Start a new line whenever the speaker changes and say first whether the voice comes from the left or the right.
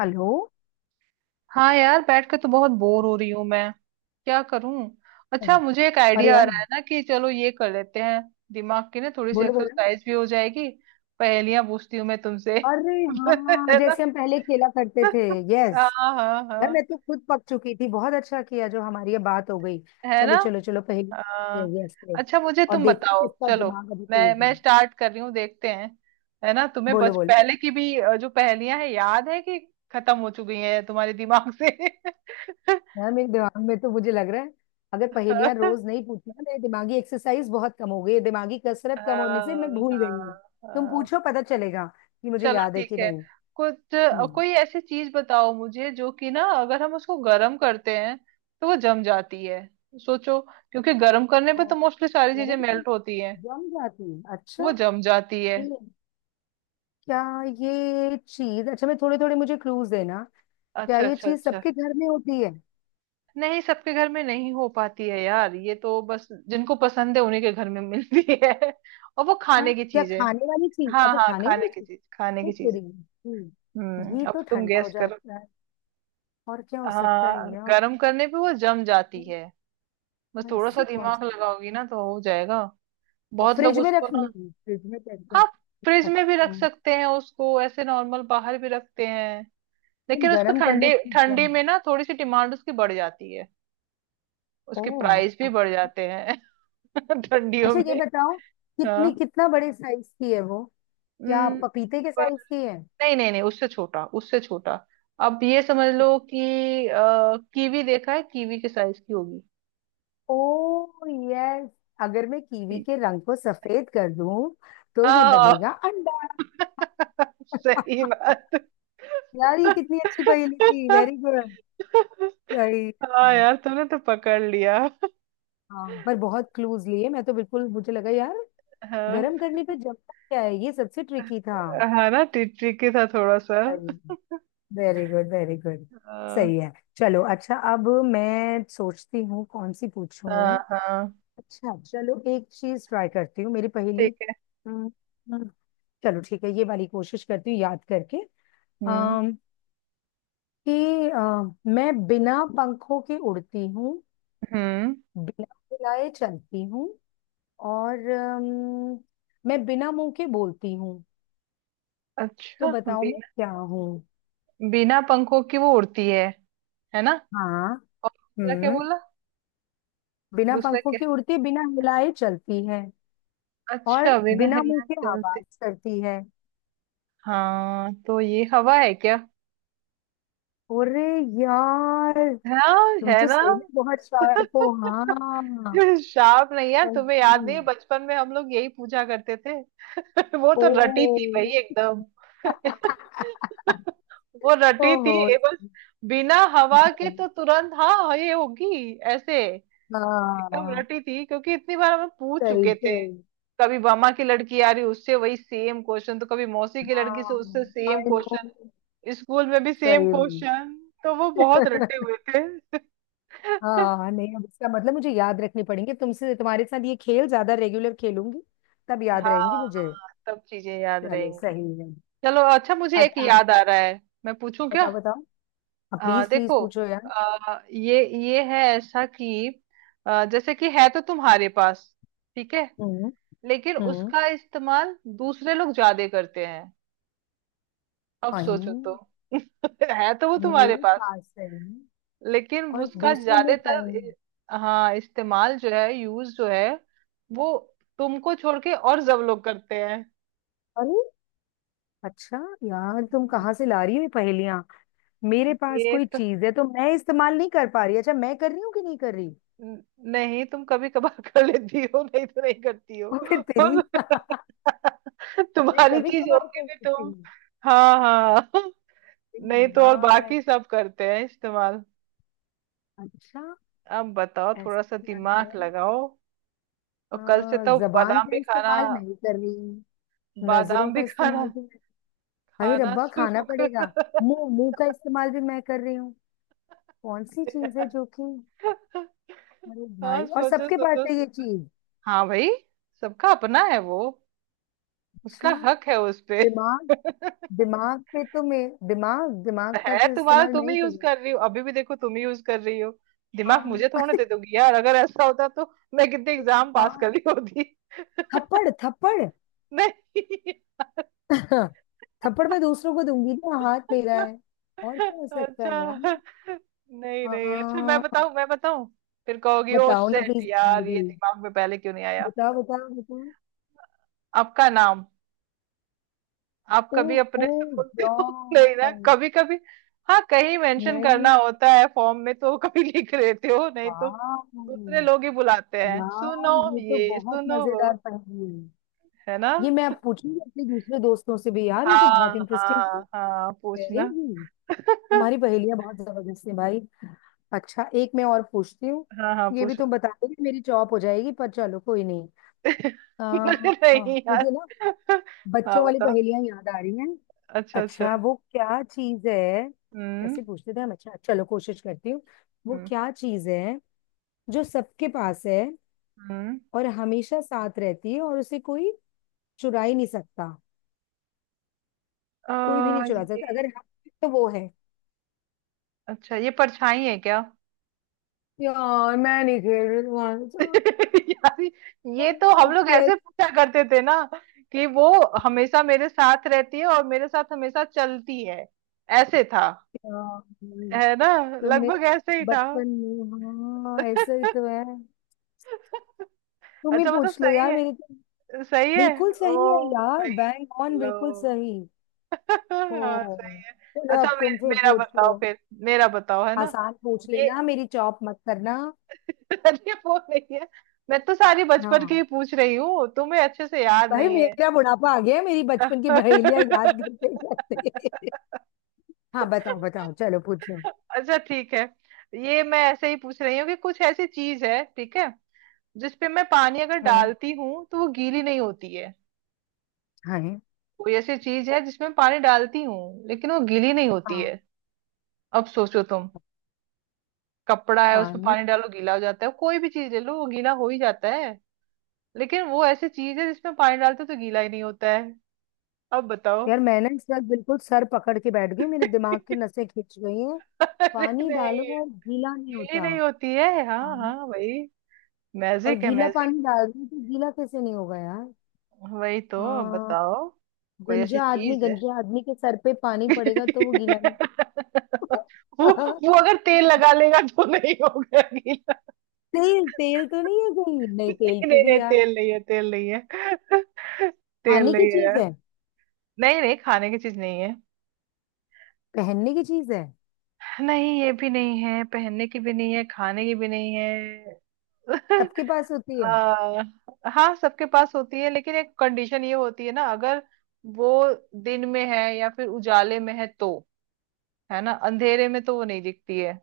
left: Hello.
right: हाँ यार, बैठ के तो बहुत बोर हो रही हूँ मैं। क्या करूं। अच्छा मुझे एक
left: अरे
right: आइडिया आ
left: यार,
right: रहा है ना कि चलो ये कर लेते हैं। दिमाग की ना थोड़ी सी
left: बोलो बोलो।
right: एक्सरसाइज भी हो जाएगी। पहेलियां पूछती हूँ मैं तुमसे।
left: अरे हाँ,
right: है ना।
left: जैसे हम पहले खेला करते थे।
right: हाँ।
left: यस।
right: हाँ
left: यार,
right: हाँ।
left: मैं तो खुद पक चुकी थी। बहुत अच्छा किया जो हमारी ये बात हो गई।
right: है ना।
left: चलो चलो चलो, पहले।
right: हाँ।
left: यस।
right: अच्छा मुझे
left: और
right: तुम
left: देखते हैं
right: बताओ,
left: किसका
right: चलो।
left: दिमाग अभी
right: मैं
left: तेज
right: मैं
left: है।
right: स्टार्ट कर रही हूँ, देखते हैं। है ना, तुम्हें
left: बोलो
right: बच
left: बोलो।
right: पहले की भी जो पहेलियां हैं याद है कि खत्म हो चुकी हैं तुम्हारे दिमाग से।
left: यार, मेरे दिमाग में तो मुझे लग रहा है, अगर पहेलियां रोज नहीं पूछी ना, मेरी दिमागी एक्सरसाइज बहुत कम हो गई है। दिमागी कसरत कम होने से मैं
right: हाँ।
left: भूल गई हूँ।
right: हाँ
left: तुम
right: हाँ।
left: पूछो, पता चलेगा कि मुझे
right: चलो
left: याद है
right: ठीक
left: कि
right: है।
left: नहीं।
right: कुछ
left: हम्म।
right: कोई ऐसी चीज बताओ मुझे जो कि ना, अगर हम उसको गर्म करते हैं तो वो जम जाती है। सोचो, क्योंकि गर्म करने पे
left: और
right: तो मोस्टली सारी चीजें
left: गरम से
right: मेल्ट होती हैं।
left: जम जाती है। अच्छा।
right: वो जम जाती है।
left: ये- क्या? ये चीज, अच्छा, मैं थोड़े थोड़े मुझे क्लूज देना। क्या
right: अच्छा
left: ये
right: अच्छा
left: चीज
right: अच्छा।
left: सबके घर में होती है?
right: नहीं सबके घर में नहीं हो पाती है यार, ये तो बस जिनको पसंद है उन्हीं के घर में मिलती है। और वो
left: हाँ,
right: खाने की
left: क्या
right: चीज है।
left: खाने वाली चीज?
right: हाँ
left: अच्छा,
right: हाँ,
left: खाने
right: खाने
left: वाली
right: की
left: चीज।
right: चीज, खाने
left: तो
right: की चीज।
left: तेरी
right: हम्म,
left: ये
right: अब
left: तो
right: तुम
left: ठंडा हो
right: गैस करो।
left: जाता है। और क्या हो सकता
right: हाँ
left: है यार?
right: गर्म करने पे वो जम जाती है। बस थोड़ा सा
left: ऐसी कौन सी?
right: दिमाग लगाओगी ना तो हो जाएगा।
left: और
right: बहुत लोग उसको ना।
left: फ्रिज में रखते हैं।
right: हाँ। फ्रिज
left: अच्छा,
right: में भी रख
left: तुम।
right: सकते हैं उसको, ऐसे नॉर्मल बाहर भी रखते हैं। लेकिन उसको
left: गर्म करने
right: ठंडी
left: पे
right: ठंडी
left: जम जाए।
right: में ना थोड़ी सी डिमांड उसकी बढ़ जाती है। उसके
left: ओह,
right: प्राइस भी बढ़
left: अच्छा।
right: जाते हैं ठंडियों
left: अच्छा, ये
right: में।
left: बताओ। कितनी
right: हाँ।
left: कितना बड़े साइज की है वो? क्या
right: हम्म,
left: पपीते के
right: पर
left: साइज की है?
right: नहीं नहीं नहीं, उससे छोटा, उससे छोटा। अब ये समझ लो कि कीवी देखा है, कीवी के साइज की होगी।
left: ओह, यस। अगर मैं कीवी के रंग को सफेद कर दूं, तो ये
right: हाँ।
left: बनेगा अंडा।
right: सही बात।
left: यार, ये कितनी अच्छी पहेली थी। Very good. सही
right: हाँ
left: है।
right: यार तुमने तो पकड़ लिया।
left: हाँ, पर बहुत क्लूज लिए। मैं तो बिल्कुल, मुझे लगा यार,
right: हाँ।
left: गर्म करने पे जमता क्या है, ये सबसे ट्रिकी था।
right: हाँ ना, ट्रिकी था थोड़ा सा।
left: Very good, very good.
right: हाँ।
left: सही है। चलो, अच्छा, अब मैं सोचती हूँ कौन सी
right: हाँ
left: पूछूं।
right: हाँ।
left: अच्छा, चलो एक चीज ट्राई करती हूँ, मेरी
right: ठीक
left: पहेली।
right: है।
left: हम्म, चलो ठीक है, ये वाली कोशिश करती हूँ याद करके।
right: हम्म।
left: अम कि अ, मैं बिना पंखों के उड़ती हूँ।
right: हम्म।
left: बिना हिलाए चलती हूँ, और मैं बिना मुंह के बोलती हूँ। तो
right: अच्छा
left: बताओ मैं
right: बिना।
left: क्या हूँ?
right: बिना पंखों की वो उड़ती है ना।
left: हाँ।
right: और दूसरा क्या
left: हम्म।
right: बोला।
left: बिना
right: दूसरा
left: पंखों
right: क्या।
left: के उड़ती, बिना हिलाए चलती है,
right: अच्छा
left: और
right: बिना
left: बिना मुंह
right: हिले
left: के
right: चलती।
left: आवाज करती है।
right: हाँ तो ये हवा है क्या।
left: अरे यार,
right: हाँ
left: तुम
right: है
left: तो
right: ना।
left: सही में बहुत शार्प हो। हाँ।
right: शार्प नहीं यार,
left: सही।
right: तुम्हें याद नहीं है बचपन में हम लोग यही पूछा करते थे। वो
left: ओ।
right: तो रटी थी भाई एकदम। वो रटी थी
left: ओहो।
right: ये बस। बिना हवा के तो तुरंत हाँ ये होगी ऐसे। एकदम
left: हाँ,
right: रटी थी क्योंकि इतनी बार हमें पूछ
left: सही,
right: चुके थे।
left: सही।
right: कभी मामा की लड़की आ रही उससे वही सेम क्वेश्चन, तो कभी मौसी की
left: हाँ,
right: लड़की से उससे सेम
left: आई नो।
right: क्वेश्चन। स्कूल में भी सेम
left: सही में।
right: क्वेश्चन। तो वो बहुत रटे हुए थे।
left: हाँ, नहीं, अब इसका मतलब मुझे याद रखनी पड़ेंगे तुमसे। तुम्हारे साथ ये खेल ज्यादा रेगुलर खेलूंगी। तब याद
right: हाँ।
left: रहेंगी मुझे।
right: हाँ सब चीजें याद
left: चलो,
right: रहेंगी।
left: सही है।
right: चलो अच्छा मुझे एक
left: अच्छा, आप
right: याद आ रहा है, मैं पूछूं क्या।
left: बताओ बताओ। आप प्लीज प्लीज
right: देखो,
left: पूछो यार।
right: ये है ऐसा कि जैसे कि है तो तुम्हारे पास, ठीक है,
left: हम्म।
right: लेकिन
left: हम्म।
right: उसका इस्तेमाल दूसरे लोग ज्यादा करते हैं। अब सोचो तो।
left: वही,
right: है तो वो तुम्हारे
left: मेरे
right: पास,
left: पास है,
right: लेकिन
left: और
right: उसका
left: दूसरे लोग
right: ज्यादातर
left: आए।
right: हाँ इस्तेमाल जो है, यूज जो है, वो तुमको छोड़ के और सब लोग करते हैं।
left: अरे अच्छा यार, तुम कहाँ से ला रही हो ये पहेलियां? मेरे पास
right: ये
left: कोई चीज है तो मैं इस्तेमाल नहीं कर पा रही? अच्छा, मैं कर रही हूँ कि नहीं कर रही?
right: न- नहीं, तुम कभी कभार कर लेती हो, नहीं तो नहीं करती हो।
left: और फिर तेरी। मैं
right: तुम्हारी
left: कभी
right: चीज
left: कभार
right: होगी
left: कर
right: भी,
left: सकती
right: तुम।
left: हूँ।
right: हाँ हाँ। नहीं
left: अरे
right: तो और
left: यार,
right: बाकी सब करते हैं इस्तेमाल।
left: अच्छा,
right: अब बताओ,
left: ऐसा
right: थोड़ा सा
left: क्या है?
right: दिमाग लगाओ। और कल से
left: हाँ,
right: तो
left: जबान
right: बादाम
left: का
right: भी खाना।
left: इस्तेमाल नहीं कर रही। नजरों
right: बादाम
left: का
right: भी खाना,
left: इस्तेमाल भी मैं। भाई
right: खाना
left: रब्बा, खाना
right: शुरू
left: पड़ेगा।
right: कर।
left: मुंह मुंह का इस्तेमाल भी मैं कर रही हूँ। कौन सी चीज है जो कि? अरे भाई,
right: हाँ,
left: और
right: सोचो
left: सबके पास
right: सोचो
left: है ये
right: सोचो।
left: चीज?
right: हाँ भाई। सबका अपना है वो। उसका
left: अच्छा,
right: हक है उस पे।
left: दिमाग, दिमाग पे तो मैं, दिमाग दिमाग का
right: है
left: तो
right: तुम्हारा,
left: इस्तेमाल
right: तुम
left: मैं ही
right: ही यूज
left: करूँ।
right: कर रही हो, अभी भी देखो तुम ही यूज कर रही हो। दिमाग मुझे
left: हाँ
right: थोड़े दे दोगी यार, अगर ऐसा होता तो मैं कितने एग्जाम पास कर
left: हाँ।
right: रही होती।
left: थप्पड़ थप्पड़।
right: नहीं।
left: थप्पड़ मैं दूसरों को दूंगी ना, हाथ मेरा है। और क्या हो सकता है
right: अच्छा।
left: यार?
right: नहीं नहीं, अच्छा मैं
left: आ,
right: बताऊं, मैं बताऊं। फिर कहोगी ओ
left: बताओ ना
right: शेट
left: प्लीज, हार
right: यार, ये
left: गई।
right: दिमाग में पहले क्यों नहीं आया।
left: बताओ बताओ बताओ।
right: आपका नाम। आप कभी अपने
left: ओहो
right: से बोलते हो। नहीं ना
left: यार,
right: कभी कभी। हाँ कहीं मेंशन
left: नहीं।
right: करना होता है फॉर्म में तो कभी लिख लेते हो, नहीं तो
left: वाह
right: दूसरे लोग ही बुलाते हैं,
left: यार,
right: सुनो
left: ये तो
right: ये,
left: बहुत
right: सुनो वो।
left: मजेदार पहेली है।
right: है ना।
left: ये मैं अब पूछूंगी अपने दूसरे दोस्तों से भी, यार ये तो बहुत
right: हाँ
left: इंटरेस्टिंग।
right: हाँ हाँ,
left: वेरी
right: पूछना।
left: गुड। तुम्हारी पहेलियां बहुत जबरदस्त है भाई। अच्छा, एक मैं और पूछती हूँ।
right: हाँ हाँ
left: ये भी
right: पूछो।
left: तुम बता दोगे, मेरी चॉप हो जाएगी, पर चलो कोई नहीं। हाँ,
right: नहीं यार।
left: मुझे ना
right: हाँ
left: बच्चों वाली
right: बताओ।
left: पहेलियां याद आ रही हैं।
right: अच्छा
left: अच्छा,
right: अच्छा।
left: वो क्या चीज है?
right: हम्म।
left: कैसे पूछते थे हम? अच्छा, चलो कोशिश करती हूँ। वो
right: हम्म।
left: क्या चीज है जो सबके पास है
right: हम्म।
left: और हमेशा साथ रहती है और उसे कोई चुरा ही नहीं सकता? कोई भी नहीं चुरा सकता।
right: ये।
left: अगर हम, तो वो है।
right: अच्छा ये परछाई है क्या।
left: यार मैं नहीं खेल रही तुम्हारे साथ।
right: यार ये
left: तुम
right: तो
left: तो
right: हम लोग ऐसे
left: कैसे
right: पूछा करते थे ना कि वो हमेशा मेरे साथ रहती है और मेरे साथ हमेशा चलती है, ऐसे था,
left: यार?
right: है ना।
left: तो मेरे
right: लगभग ऐसे ही था।
left: बचपन में, हाँ, ऐसा ही तो है। तुम ही
right: अच्छा मतलब
left: पूछ लो
right: सही
left: यार, मेरी
right: है।
left: तो।
right: सही है।
left: बिल्कुल सही है
right: ओ
left: यार,
right: भाई
left: बैंक ऑन,
right: चलो।
left: बिल्कुल सही। ओ।
right: हाँ सही है।
left: चलो,
right: अच्छा
left: अब तुम फिर
right: मेरा
left: पूछ
right: बताओ
left: लो।
right: फिर। मेरा बताओ, है ना।
left: आसान पूछ
right: ये।
left: लेना, मेरी चॉप मत करना।
right: अरे वो नहीं है, मैं तो सारी बचपन की ही
left: हाँ
right: पूछ रही हूँ, तुम्हें अच्छे से याद
left: भाई,
right: नहीं है।
left: मेरा बुढ़ापा आ गया है, मेरी बचपन की बहेलियां
right: अच्छा।
left: याद करते करते। हाँ, बताओ बताओ, चलो पूछ लो।
right: ठीक है, ये मैं ऐसे ही पूछ रही हूँ कि कुछ ऐसी चीज है, ठीक है, जिसपे मैं पानी अगर
left: हम्म।
right: डालती हूँ तो वो गीली नहीं होती है।
left: हाँ।
right: कोई ऐसी चीज है जिसमें पानी डालती हूँ लेकिन वो गीली नहीं होती
left: हाँ,
right: है। अब सोचो तुम। कपड़ा है उसमें
left: पानी।
right: पानी डालो गीला हो जाता है, कोई भी चीज ले लो वो गीला हो ही जाता है, लेकिन वो ऐसी चीज है जिसमें पानी डालते तो गीला ही नहीं होता है। अब बताओ।
left: यार मैं ना इस बार बिल्कुल सर पकड़ के बैठ गई, मेरे दिमाग की नसें खिंच गई हैं।
right: अरे
left: पानी डालो
right: नहीं।
left: और गीला नहीं
right: गीली
left: होता?
right: नहीं होती है, हाँ हाँ
left: हाँ।
right: वही।
left: और
right: मैजिक है,
left: गीला
right: मैजिक।
left: पानी डाल दूं तो गीला कैसे नहीं होगा यार?
right: वही तो,
left: आ,
right: अब बताओ। कोई ऐसी चीज है।
left: गंजा आदमी के सर पे पानी पड़ेगा तो वो गीला नहीं।
right: वो। वो अगर तेल लगा लेगा तो नहीं होगा गीला।
left: तेल तेल तो नहीं है, कहीं नहीं तेल
right: नहीं
left: पे
right: नहीं नहीं,
left: भी यार।
right: तेल नहीं है, तेल नहीं है। तेल
left: खाने की
right: नहीं है
left: चीज
right: यार।
left: है?
right: नहीं नहीं, खाने की चीज नहीं है।
left: पहनने की चीज है?
right: नहीं ये भी नहीं है, पहनने की भी नहीं है, खाने की भी नहीं है।
left: सबके पास होती है?
right: आ, हाँ सबके पास होती है, लेकिन एक कंडीशन ये होती है ना, अगर वो दिन में है या फिर उजाले में है तो, है ना। अंधेरे में तो वो नहीं दिखती है।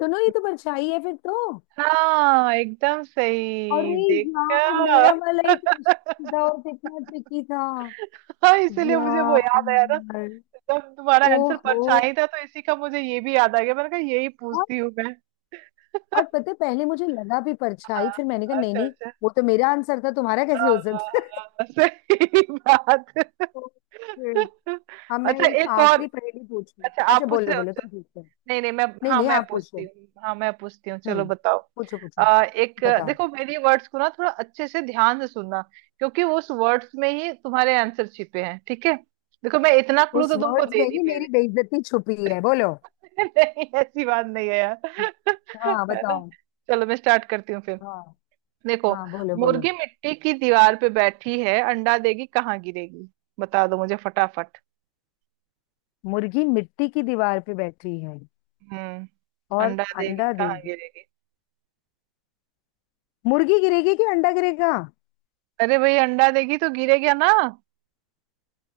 left: सुनो, ये तो परछाई है फिर तो।
right: हाँ एकदम सही
left: अरे यार,
right: देखा।
left: मेरा वाला ही क्वेश्चन था, और कितना ट्रिकी था
right: हाँ इसीलिए मुझे वो याद आया ना,
left: यार।
right: जब तुम्हारा आंसर
left: ओहो।
right: परछाई था तो इसी का मुझे ये भी याद आ गया, मैंने कहा यही पूछती हूँ मैं।
left: और पता है, पहले मुझे लगा भी परछाई,
right: हाँ।
left: फिर मैंने कहा नहीं
right: अच्छा
left: नहीं।
right: अच्छा।
left: वो तो मेरा आंसर था, तुम्हारा कैसे
right: हाँ
left: हो
right: हाँ।
left: सकता है?"
right: हाँ, सही बात।
left: ओके। अब मैं
right: अच्छा
left: एक
right: एक और।
left: आखिरी पहेली पूछूं?
right: अच्छा
left: अच्छा,
right: आप पूछ
left: बोलो
right: रहे
left: बोलो
right: हो।
left: तुम पूछते हो।
right: नहीं नहीं, मैं
left: नहीं
right: हाँ
left: नहीं,
right: मैं
left: आप
right: पूछती
left: पूछो।
right: हूँ, हाँ मैं पूछती हूँ, चलो
left: हम्म।
right: बताओ।
left: पूछो पूछो।
right: एक।
left: बताओ।
right: देखो मेरी वर्ड्स को ना थोड़ा अच्छे से ध्यान से सुनना, क्योंकि उस वर्ड्स में ही तुम्हारे आंसर छिपे हैं, ठीक है। देखो मैं इतना क्लू
left: उस
right: तो तुमको
left: वर्ड्स में
right: दे दी
left: ही
right: पहले।
left: मेरी बेइज्जती छुपी है, बोलो।
right: नहीं ऐसी बात नहीं है यार,
left: हाँ,
right: है ना।
left: बताओ।
right: चलो मैं स्टार्ट करती हूँ फिर।
left: हाँ
right: देखो,
left: हाँ, बोलो बोलो।
right: मुर्गी मिट्टी की दीवार पे बैठी है, अंडा देगी कहाँ गिरेगी। बता दो मुझे फटाफट।
left: मुर्गी मिट्टी की दीवार पे बैठी है,
right: हम्म।
left: और
right: अंडा देगी
left: अंडा
right: कहाँ
left: देगी।
right: गिरेगी।
left: मुर्गी गिरेगी कि अंडा गिरेगा?
right: अरे भाई अंडा देगी तो गिरेगा ना।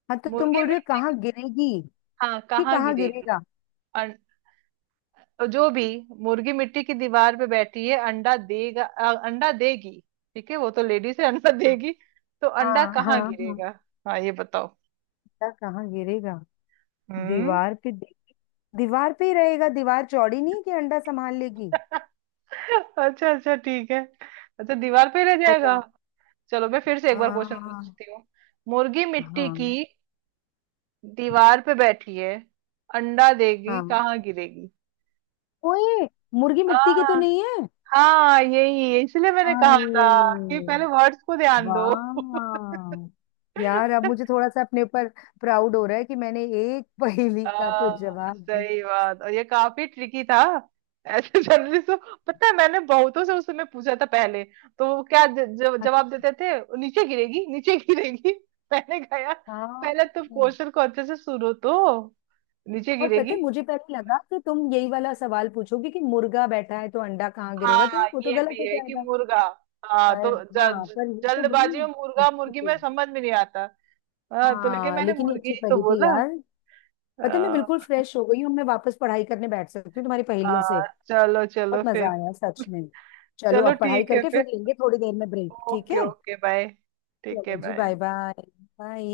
left: हाँ, तो तुम
right: मुर्गी
left: बोल रहे हो
right: मिट्टी।
left: कहाँ गिरेगी
right: हाँ
left: कि
right: कहाँ
left: कहाँ
right: गिरेगी।
left: गिरेगा?
right: अं- जो भी, मुर्गी मिट्टी की दीवार पे बैठी है, अंडा देगी, ठीक है, वो तो लेडीज है, अंडा
left: हाँ
right: देगी, तो अंडा
left: हाँ हाँ
right: कहाँ
left: हाँ।
right: गिरेगा। हाँ ये बताओ।
left: अंडा कहाँ गिरेगा?
right: हम्म।
left: दीवार पे दे- दीवार पे ही रहेगा, दीवार चौड़ी नहीं है कि अंडा संभाल लेगी।
right: अच्छा अच्छा ठीक है। अच्छा दीवार पे रह
left: बता।
right: जाएगा। चलो मैं फिर से एक बार क्वेश्चन
left: हाँ
right: पूछती हूँ। मुर्गी मिट्टी की
left: हाँ
right: दीवार पे बैठी है, अंडा देगी
left: हाँ।
right: कहाँ गिरेगी।
left: ओए। मुर्गी मिट्टी की तो
right: हाँ।
left: नहीं है।
right: हाँ यही है, इसलिए मैंने कहा
left: अरे
right: था कि पहले वर्ड्स को ध्यान दो।
left: वाह यार, अब मुझे थोड़ा सा अपने ऊपर प्राउड हो रहा है कि मैंने एक पहेली
right: आ,
left: का तो जवाब दिया।
right: सही बात, और ये काफी ट्रिकी था। ऐसे जनरली तो, पता है मैंने बहुतों से उस समय पूछा था पहले, तो वो क्या जवाब
left: अच्छा,
right: देते थे, नीचे गिरेगी, नीचे गिरेगी। मैंने कहा "यार,
left: हाँ।
right: पहले तुम क्वेश्चन को अच्छे से सुनो तो, नीचे
left: और
right: गिरेगी,
left: पता है, मुझे पहले
right: बस"।
left: लगा कि तुम यही वाला सवाल पूछोगे कि मुर्गा बैठा है, तो अंडा कहाँ गिरेगा, तो
right: हाँ
left: वो तो
right: ये
left: गलत
right: भी
left: हो
right: है कि
left: जाएगा।
right: मुर्गा, हाँ तो
left: पर,
right: ज,
left: हाँ,
right: ज,
left: पर ये तो बड़ी
right: जल्दबाजी में मुर्गा
left: अच्छी
right: मुर्गी
left: थी।
right: में समझ में नहीं आता। हाँ तो लेकिन
left: हाँ,
right: मैंने
left: लेकिन ये
right: मुर्गी
left: अच्छी
right: तो
left: पहेली थी
right: बोला।
left: यार। पता है, मैं बिल्कुल
right: हाँ।
left: फ्रेश हो गई हूँ, मैं वापस पढ़ाई करने बैठ सकती हूँ तुम्हारी पहेलियों से।
right: हाँ, चलो
left: बहुत
right: चलो
left: मजा
right: फिर।
left: आया सच में। चलो,
right: चलो
left: अब पढ़ाई
right: ठीक है
left: करके
right: फिर।
left: फिर लेंगे थोड़ी देर में ब्रेक, ठीक
right: ओके
left: है?
right: Okay bye. ठीक है
left: चलो जी,
right: बाय।
left: Bye bye. बाय।